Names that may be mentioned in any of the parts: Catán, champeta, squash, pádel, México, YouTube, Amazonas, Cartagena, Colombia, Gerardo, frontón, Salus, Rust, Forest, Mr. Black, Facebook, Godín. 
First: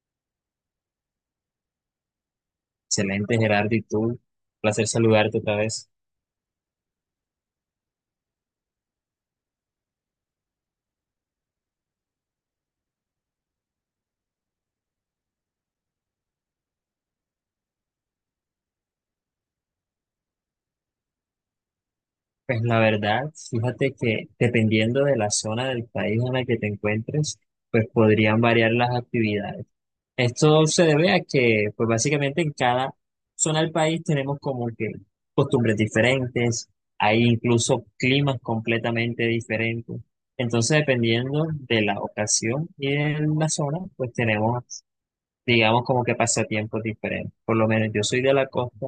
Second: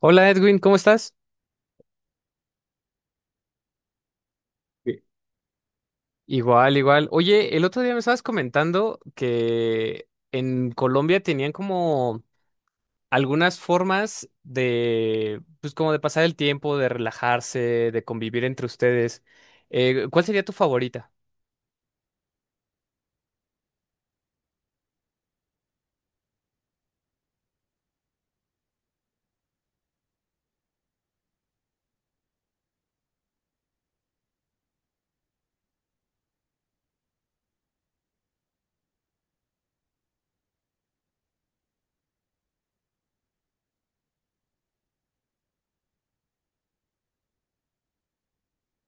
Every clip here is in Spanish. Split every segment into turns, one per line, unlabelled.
Hola Edwin, ¿cómo estás?
Excelente, Gerardo, ¿y tú? Placer
Sí.
saludarte otra vez.
Igual, igual. Oye, el otro día me estabas comentando que en Colombia tenían como algunas formas de, pues como de pasar el tiempo, de relajarse, de convivir entre ustedes. ¿Cuál sería tu favorita?
Pues la verdad, fíjate que dependiendo de la zona del país en la que te encuentres, pues podrían variar las actividades. Esto se debe a que, pues básicamente en cada zona del país tenemos como que costumbres diferentes, hay incluso climas completamente diferentes. Entonces, dependiendo de la ocasión y de la zona, pues tenemos, digamos, como que pasatiempos diferentes. Por lo menos yo soy de la costa.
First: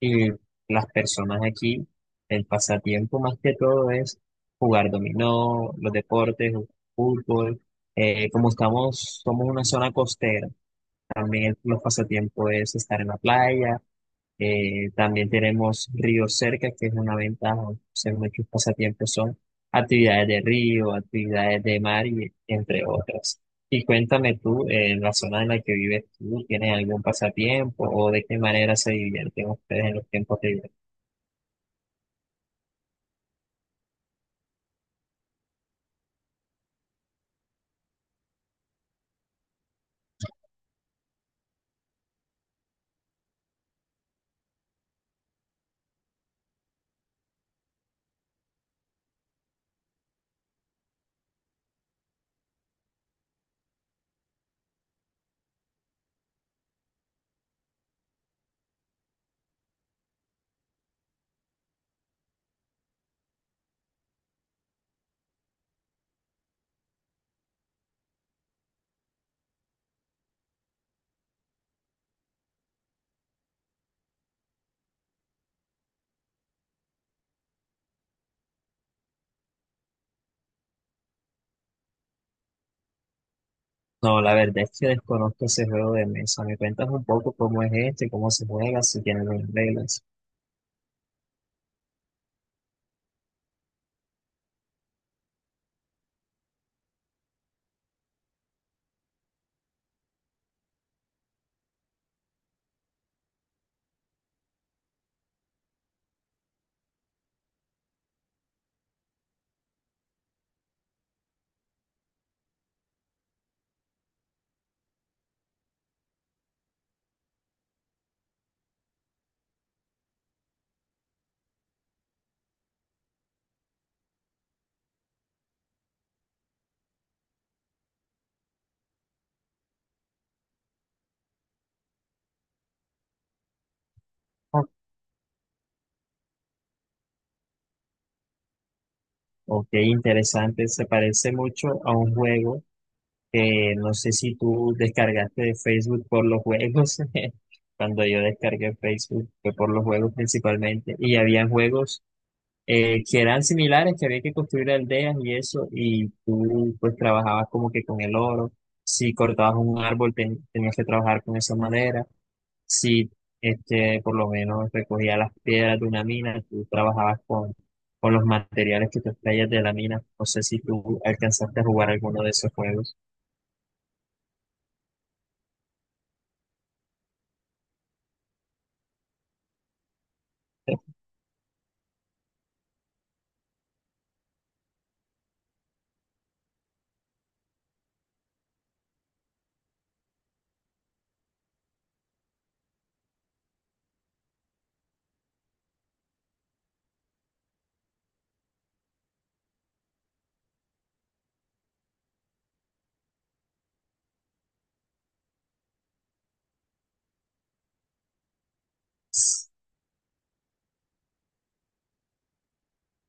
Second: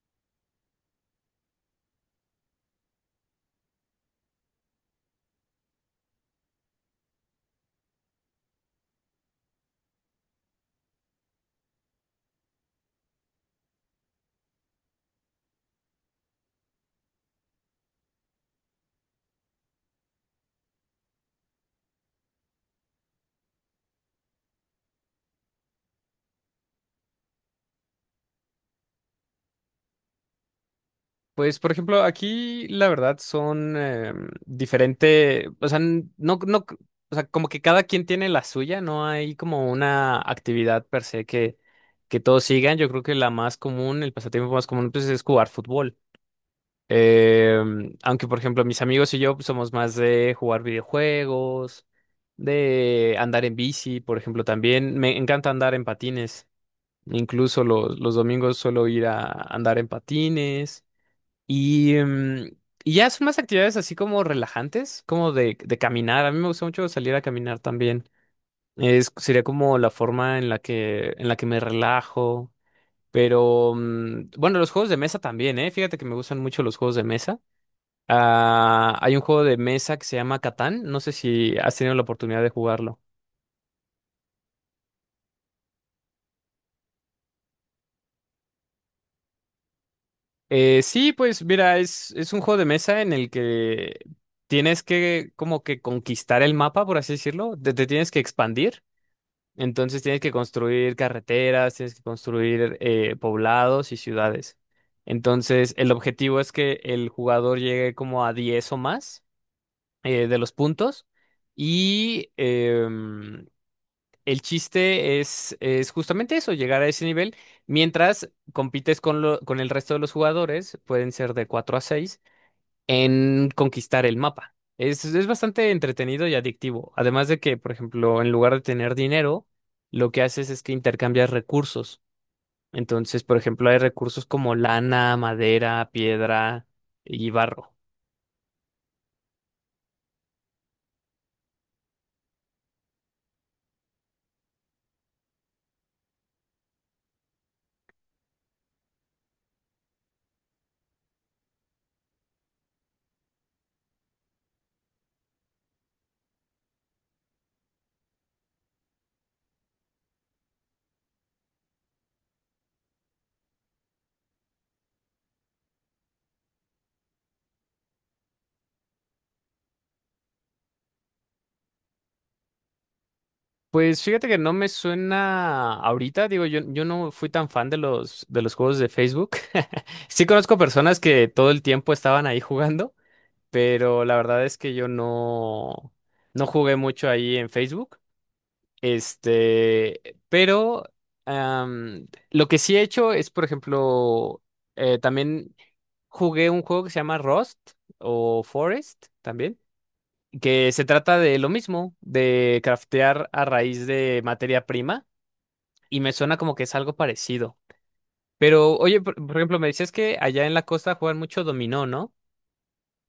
Y las personas aquí, el pasatiempo más que todo es jugar dominó, los deportes, fútbol. Como estamos, somos una zona costera, también los pasatiempos es estar en la playa, también tenemos río cerca, que es una ventaja, o sea, muchos pasatiempos son actividades de río, actividades de mar y entre otras. Y cuéntame tú, en la zona en la que vives tú, ¿tienes algún pasatiempo o de qué manera se divierten ustedes en los tiempos libres?
Pues, por ejemplo, aquí la verdad son diferente, o sea, no, no, o sea, como que cada quien tiene la suya, no hay como una actividad per se que todos sigan. Yo creo que la más común, el pasatiempo más común, pues es jugar fútbol. Aunque, por ejemplo, mis amigos y yo pues, somos más de jugar videojuegos, de andar en bici, por ejemplo, también. Me encanta andar en patines. Incluso los domingos suelo ir a andar en patines. Y, em, y ya son más actividades así como relajantes, como de caminar. A mí me gusta mucho salir a caminar también. Sería como la forma en la en la que me relajo. Pero bueno, los juegos de mesa también, ¿eh? Fíjate que me gustan mucho los juegos de mesa. Ah, hay un juego de mesa que se llama Catán. No sé si has tenido la oportunidad de jugarlo.
No, la verdad es que desconozco ese juego de mesa. ¿Me cuentas un poco cómo es este, cómo se juega, si tiene algunas reglas?
Sí, pues mira, es un juego de mesa en el que tienes que como que conquistar el mapa, por así decirlo. Te tienes que expandir. Entonces tienes que construir carreteras, tienes que construir poblados y ciudades. Entonces el objetivo es que el jugador llegue como a 10 o más de los puntos y el chiste es justamente eso, llegar a ese nivel mientras compites con, con el resto de los jugadores, pueden ser de 4 a 6 en conquistar el mapa. Es bastante entretenido y adictivo. Además de que, por ejemplo, en lugar de tener dinero, lo que haces es que intercambias recursos. Entonces, por ejemplo, hay recursos como
Oh,
lana, madera, piedra y barro.
ok, interesante. Se parece mucho a un juego que no sé si tú descargaste de Facebook por los juegos. Cuando yo descargué Facebook fue por los juegos principalmente. Y había juegos que eran similares, que había que construir aldeas y eso. Y tú pues trabajabas como que con el oro. Si cortabas un árbol tenías que trabajar con esa madera. Si este, por lo menos recogías las piedras de una mina, tú trabajabas con los materiales que te extraías de la mina. No sé si tú alcanzaste a jugar alguno de esos juegos.
Pues fíjate que no me suena ahorita, digo, yo no fui tan fan de de los juegos de Facebook. Sí conozco personas que todo el tiempo estaban ahí jugando, pero la verdad es que yo no, no jugué mucho ahí en Facebook. Este, pero lo que sí he hecho es, por ejemplo, también jugué un juego que se llama Rust o Forest también, que se trata de lo mismo, de craftear a raíz de materia prima, y me suena como que es algo parecido. Pero, oye, por ejemplo, me decías que allá en la costa juegan mucho dominó, ¿no?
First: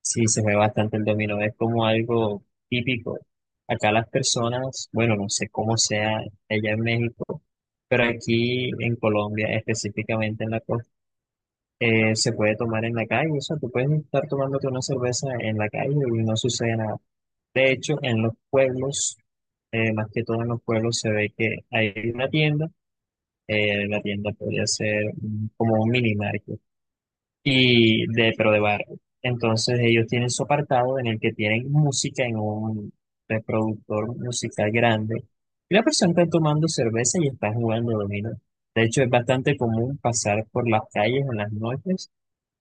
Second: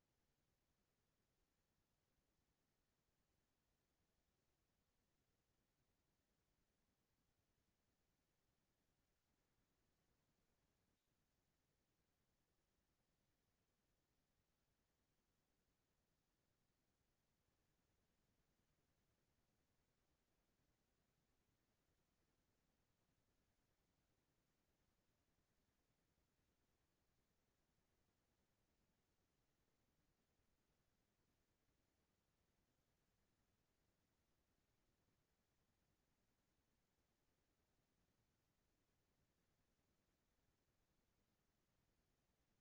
Sí, se ve bastante el dominó, es como algo típico. Acá las personas, bueno, no sé cómo sea allá en México, pero aquí en Colombia, específicamente en la costa, se puede tomar en la calle. O sea, tú puedes estar tomándote una cerveza en la calle y no sucede nada. De hecho, en los pueblos, más que todo en los pueblos, se ve que hay una tienda. La tienda podría ser como un mini market y de, pero de barrio. Entonces ellos tienen su apartado en el que tienen música en un reproductor musical grande. Y la persona está tomando cerveza y está jugando dominó. De hecho, es bastante común pasar por las calles en las noches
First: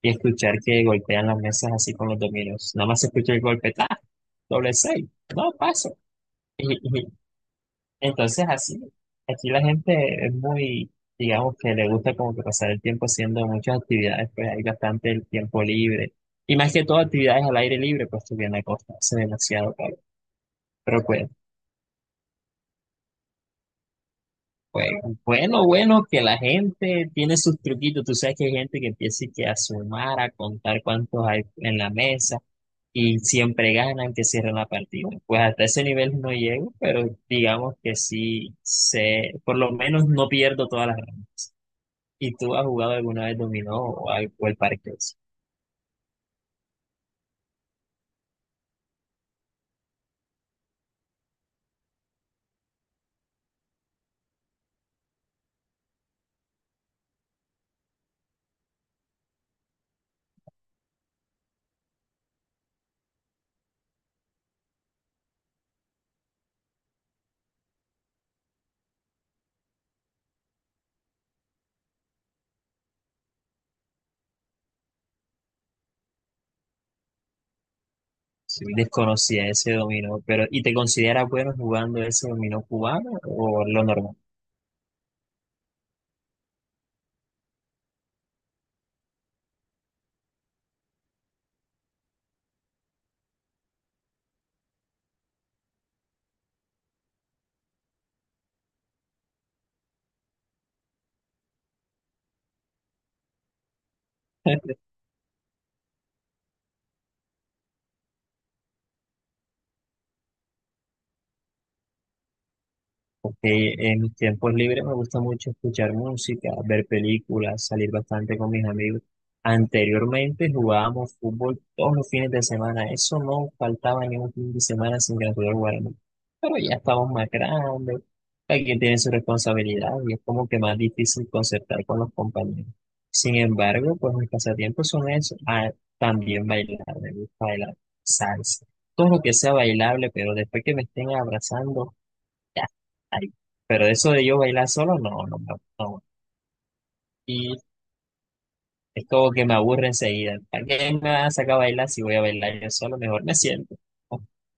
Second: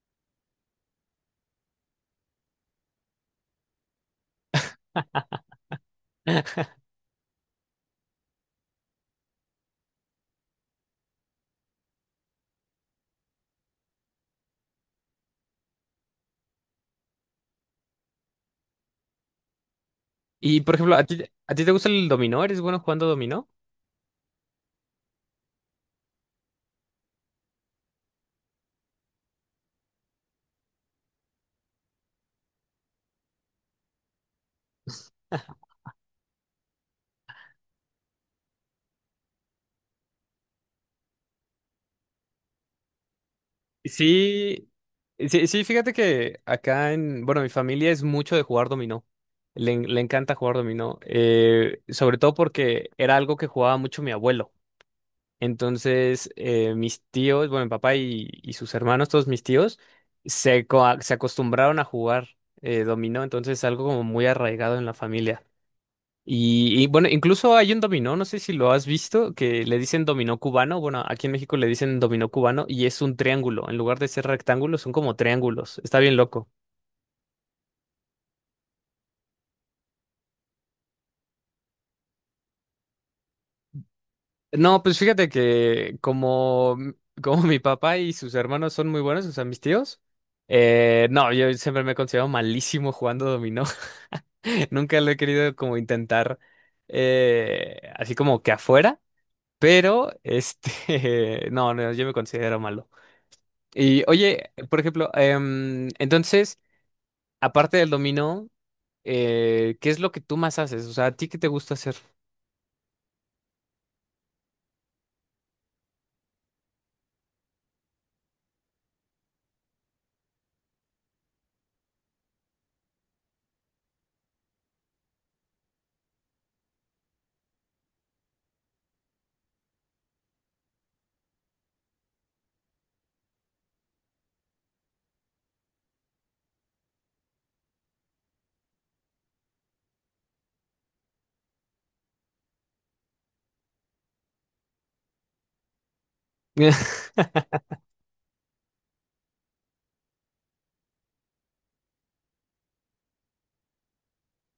y escuchar que golpean las mesas así con los dominos. Nada más se escucha el golpe, ¡ah! Doble seis, no paso. Entonces, así, aquí la gente es muy, digamos que le gusta como que pasar el tiempo haciendo muchas actividades, pues hay bastante el tiempo libre. Y más que todo actividades al aire libre, pues estoy en la costa, hace demasiado calor.
Y, por ejemplo,
Pero pues,
a ti te gusta el dominó? ¿Eres bueno jugando dominó?
pues, bueno, bueno, que la gente tiene sus truquitos. Tú sabes que hay gente que empieza y que a sumar, a contar cuántos hay en la mesa y siempre ganan, que cierran la partida. Pues hasta ese nivel no llego, pero digamos que sí sé, por lo menos no pierdo todas las. ¿Y tú has jugado alguna vez dominó o al
Sí,
parqués?
sí, sí, fíjate que acá en, bueno, mi familia es mucho de jugar dominó. Le encanta jugar dominó, sobre todo porque era algo que jugaba mucho mi abuelo. Entonces, mis tíos, bueno, mi papá y sus hermanos, todos mis tíos, se acostumbraron a jugar dominó, entonces es algo como muy arraigado en la familia. Bueno, incluso hay un dominó, no sé si lo has visto, que le dicen dominó cubano. Bueno, aquí en México le dicen dominó cubano y es un triángulo. En lugar de ser rectángulos, son como triángulos. Está bien loco.
Sí, sí, desconocía ese dominó, pero ¿y te consideras bueno jugando ese dominó cubano o lo normal?
No, pues fíjate que como, como mi papá y sus hermanos son muy buenos, o sea, mis tíos, no, yo siempre me he considerado malísimo jugando dominó. Nunca lo he querido como intentar así como que afuera, pero este, no, no, yo me considero malo. Y oye, por ejemplo, entonces, aparte del dominó, ¿qué es lo que tú más haces? O sea, ¿a ti qué te gusta hacer?
Ok, en mis tiempos libres me gusta mucho escuchar música, ver películas, salir bastante con mis amigos. Anteriormente jugábamos fútbol todos los fines de semana, eso no faltaba ni un fin de semana sin que nosotros jugáramos. Pero ya estamos más grandes, cada quien tiene su responsabilidad y es como que más difícil concertar con los compañeros. Sin embargo, pues mis pasatiempos son eso, ah, también bailar, me gusta bailar salsa, todo lo que sea bailable, pero después que me estén abrazando. Ay, pero eso de yo bailar solo, no, no, no. No. Y es como que me aburre enseguida. ¿Para qué me van a sacar a bailar si voy a bailar yo solo? Mejor me siento.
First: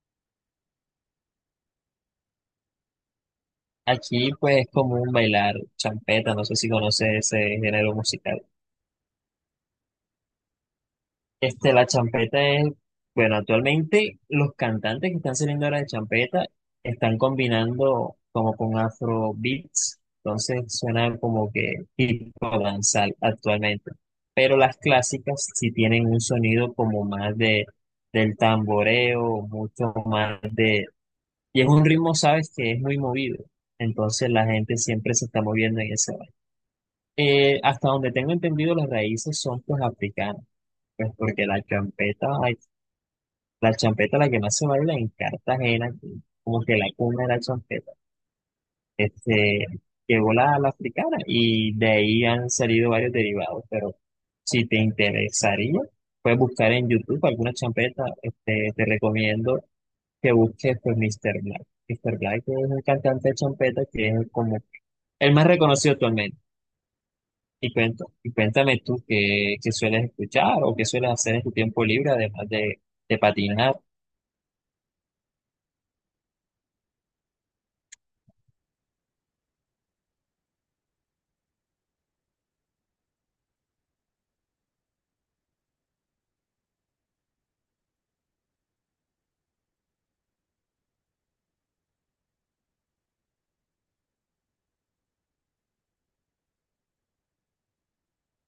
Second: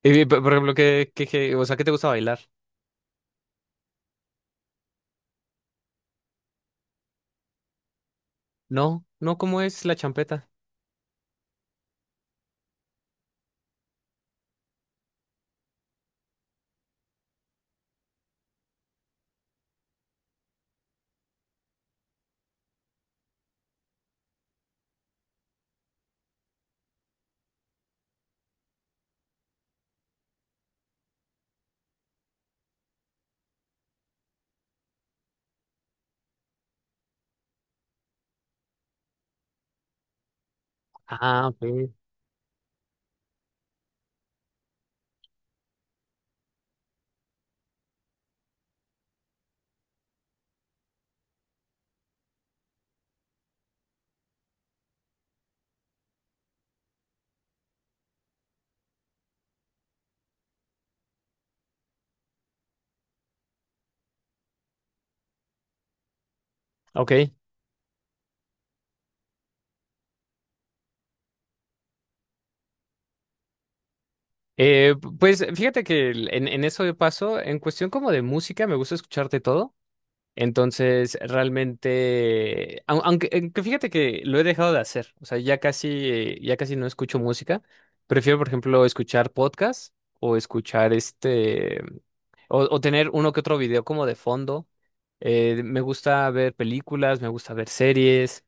Y, por ejemplo, ¿qué- o sea, ¿qué te gusta bailar?
Aquí, pues, es común bailar champeta. No sé si conoces ese género musical.
No, no, ¿cómo es la champeta?
Este, la champeta es, bueno, actualmente los cantantes que están saliendo ahora de champeta están combinando como con afro beats, entonces suena como que tipo danzal actualmente. Pero las clásicas sí tienen un sonido como más de del tamboreo, mucho más de, y es un ritmo, sabes, que es muy movido. Entonces la gente siempre se está moviendo en ese baile. Hasta donde tengo entendido, las raíces son pues africanas. Pues porque
Ah,
la
ok.
champeta la champeta, la que más se baila en Cartagena, que como que la cuna de la champeta, este, llegó la, la africana y de ahí han salido varios derivados, pero si te interesaría, puedes buscar en YouTube alguna champeta, este, te recomiendo que busques pues Mr. Black. Mr. Black es un cantante de champeta que es como el más reconocido actualmente.
Ok.
Y cuento, y cuéntame tú qué, qué sueles escuchar o qué sueles hacer en tu tiempo libre, además de patinar.
Eh, pues fíjate que en eso de paso, en cuestión como de música, me gusta escucharte todo. Entonces, realmente, aunque fíjate que lo he dejado de hacer, o sea, ya casi no escucho música. Prefiero, por ejemplo, escuchar podcasts o escuchar este. O tener uno que otro video como de fondo. Me gusta ver películas, me gusta ver series.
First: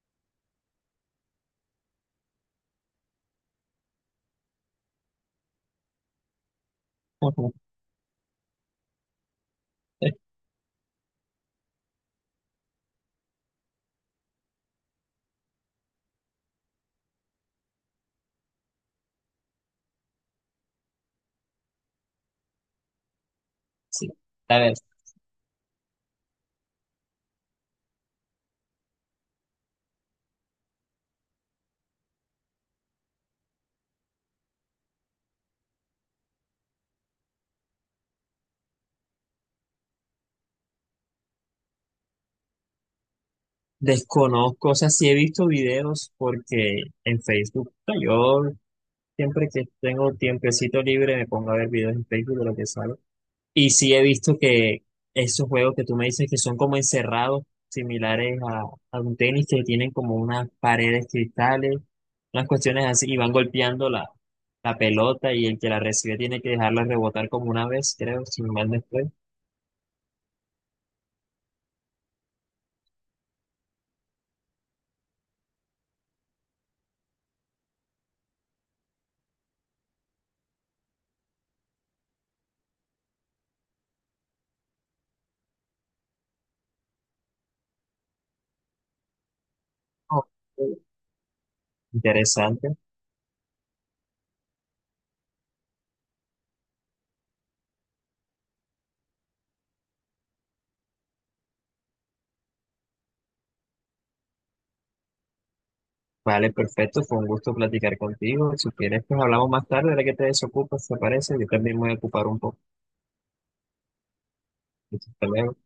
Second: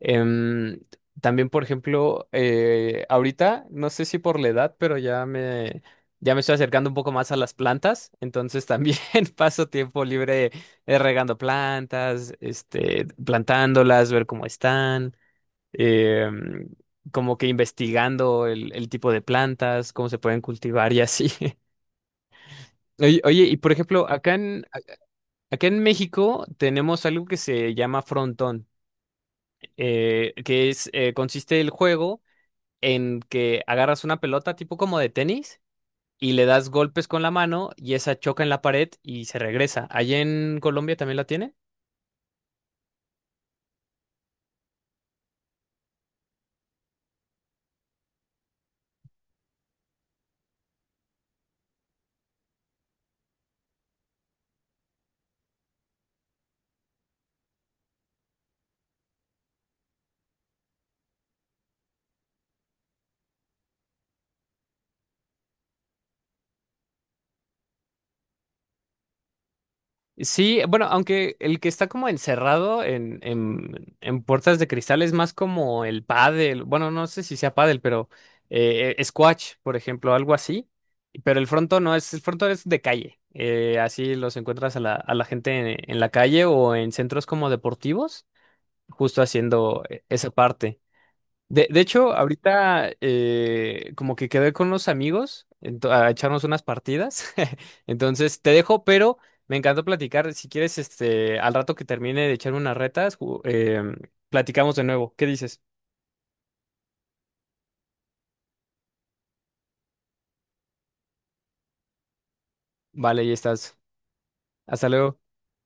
Em, también, por ejemplo, ahorita, no sé si por la edad, pero ya me estoy acercando un poco más a las plantas. Entonces también paso tiempo libre regando plantas, este, plantándolas, ver cómo están. em, como que investigando el tipo de plantas, cómo se pueden cultivar y así. Y por ejemplo,
Sí. A ver,
acá en México tenemos algo que se llama frontón, que es consiste el juego en que agarras una pelota tipo como de tenis y le das golpes con la mano y esa choca en la pared y se regresa. ¿Allá en Colombia también la tiene?
desconozco, o sea, sí he visto videos porque en Facebook, o sea, yo siempre que tengo tiempecito libre me pongo a ver videos en Facebook de lo que sale. Y sí he visto que esos juegos que tú me dices que son como encerrados, similares a un tenis, que tienen como unas paredes cristales, unas cuestiones así, y van golpeando la, la pelota y el que la recibe tiene que dejarla rebotar como una vez, creo, si no mal no estoy.
Sí, bueno, aunque el que está como encerrado en puertas de cristal es más como el pádel, bueno, no sé si sea pádel, pero squash, por ejemplo, algo así, pero el fronto no es, el fronto es de calle, así los encuentras a a la gente en la calle o en centros como deportivos, justo haciendo
Oh,
esa parte. De hecho,
interesante.
ahorita como que quedé con unos amigos a echarnos unas partidas. Entonces te dejo, pero me encantó platicar. Si quieres, este, al rato que termine de echarme unas retas, platicamos de nuevo. ¿Qué dices?
Vale, perfecto, fue un gusto platicar contigo. Si quieres, pues hablamos más tarde, ahora que te desocupes, ¿te parece? Yo también me voy a ocupar un poco.
Vale, ya estás. Hasta luego.
Hasta luego.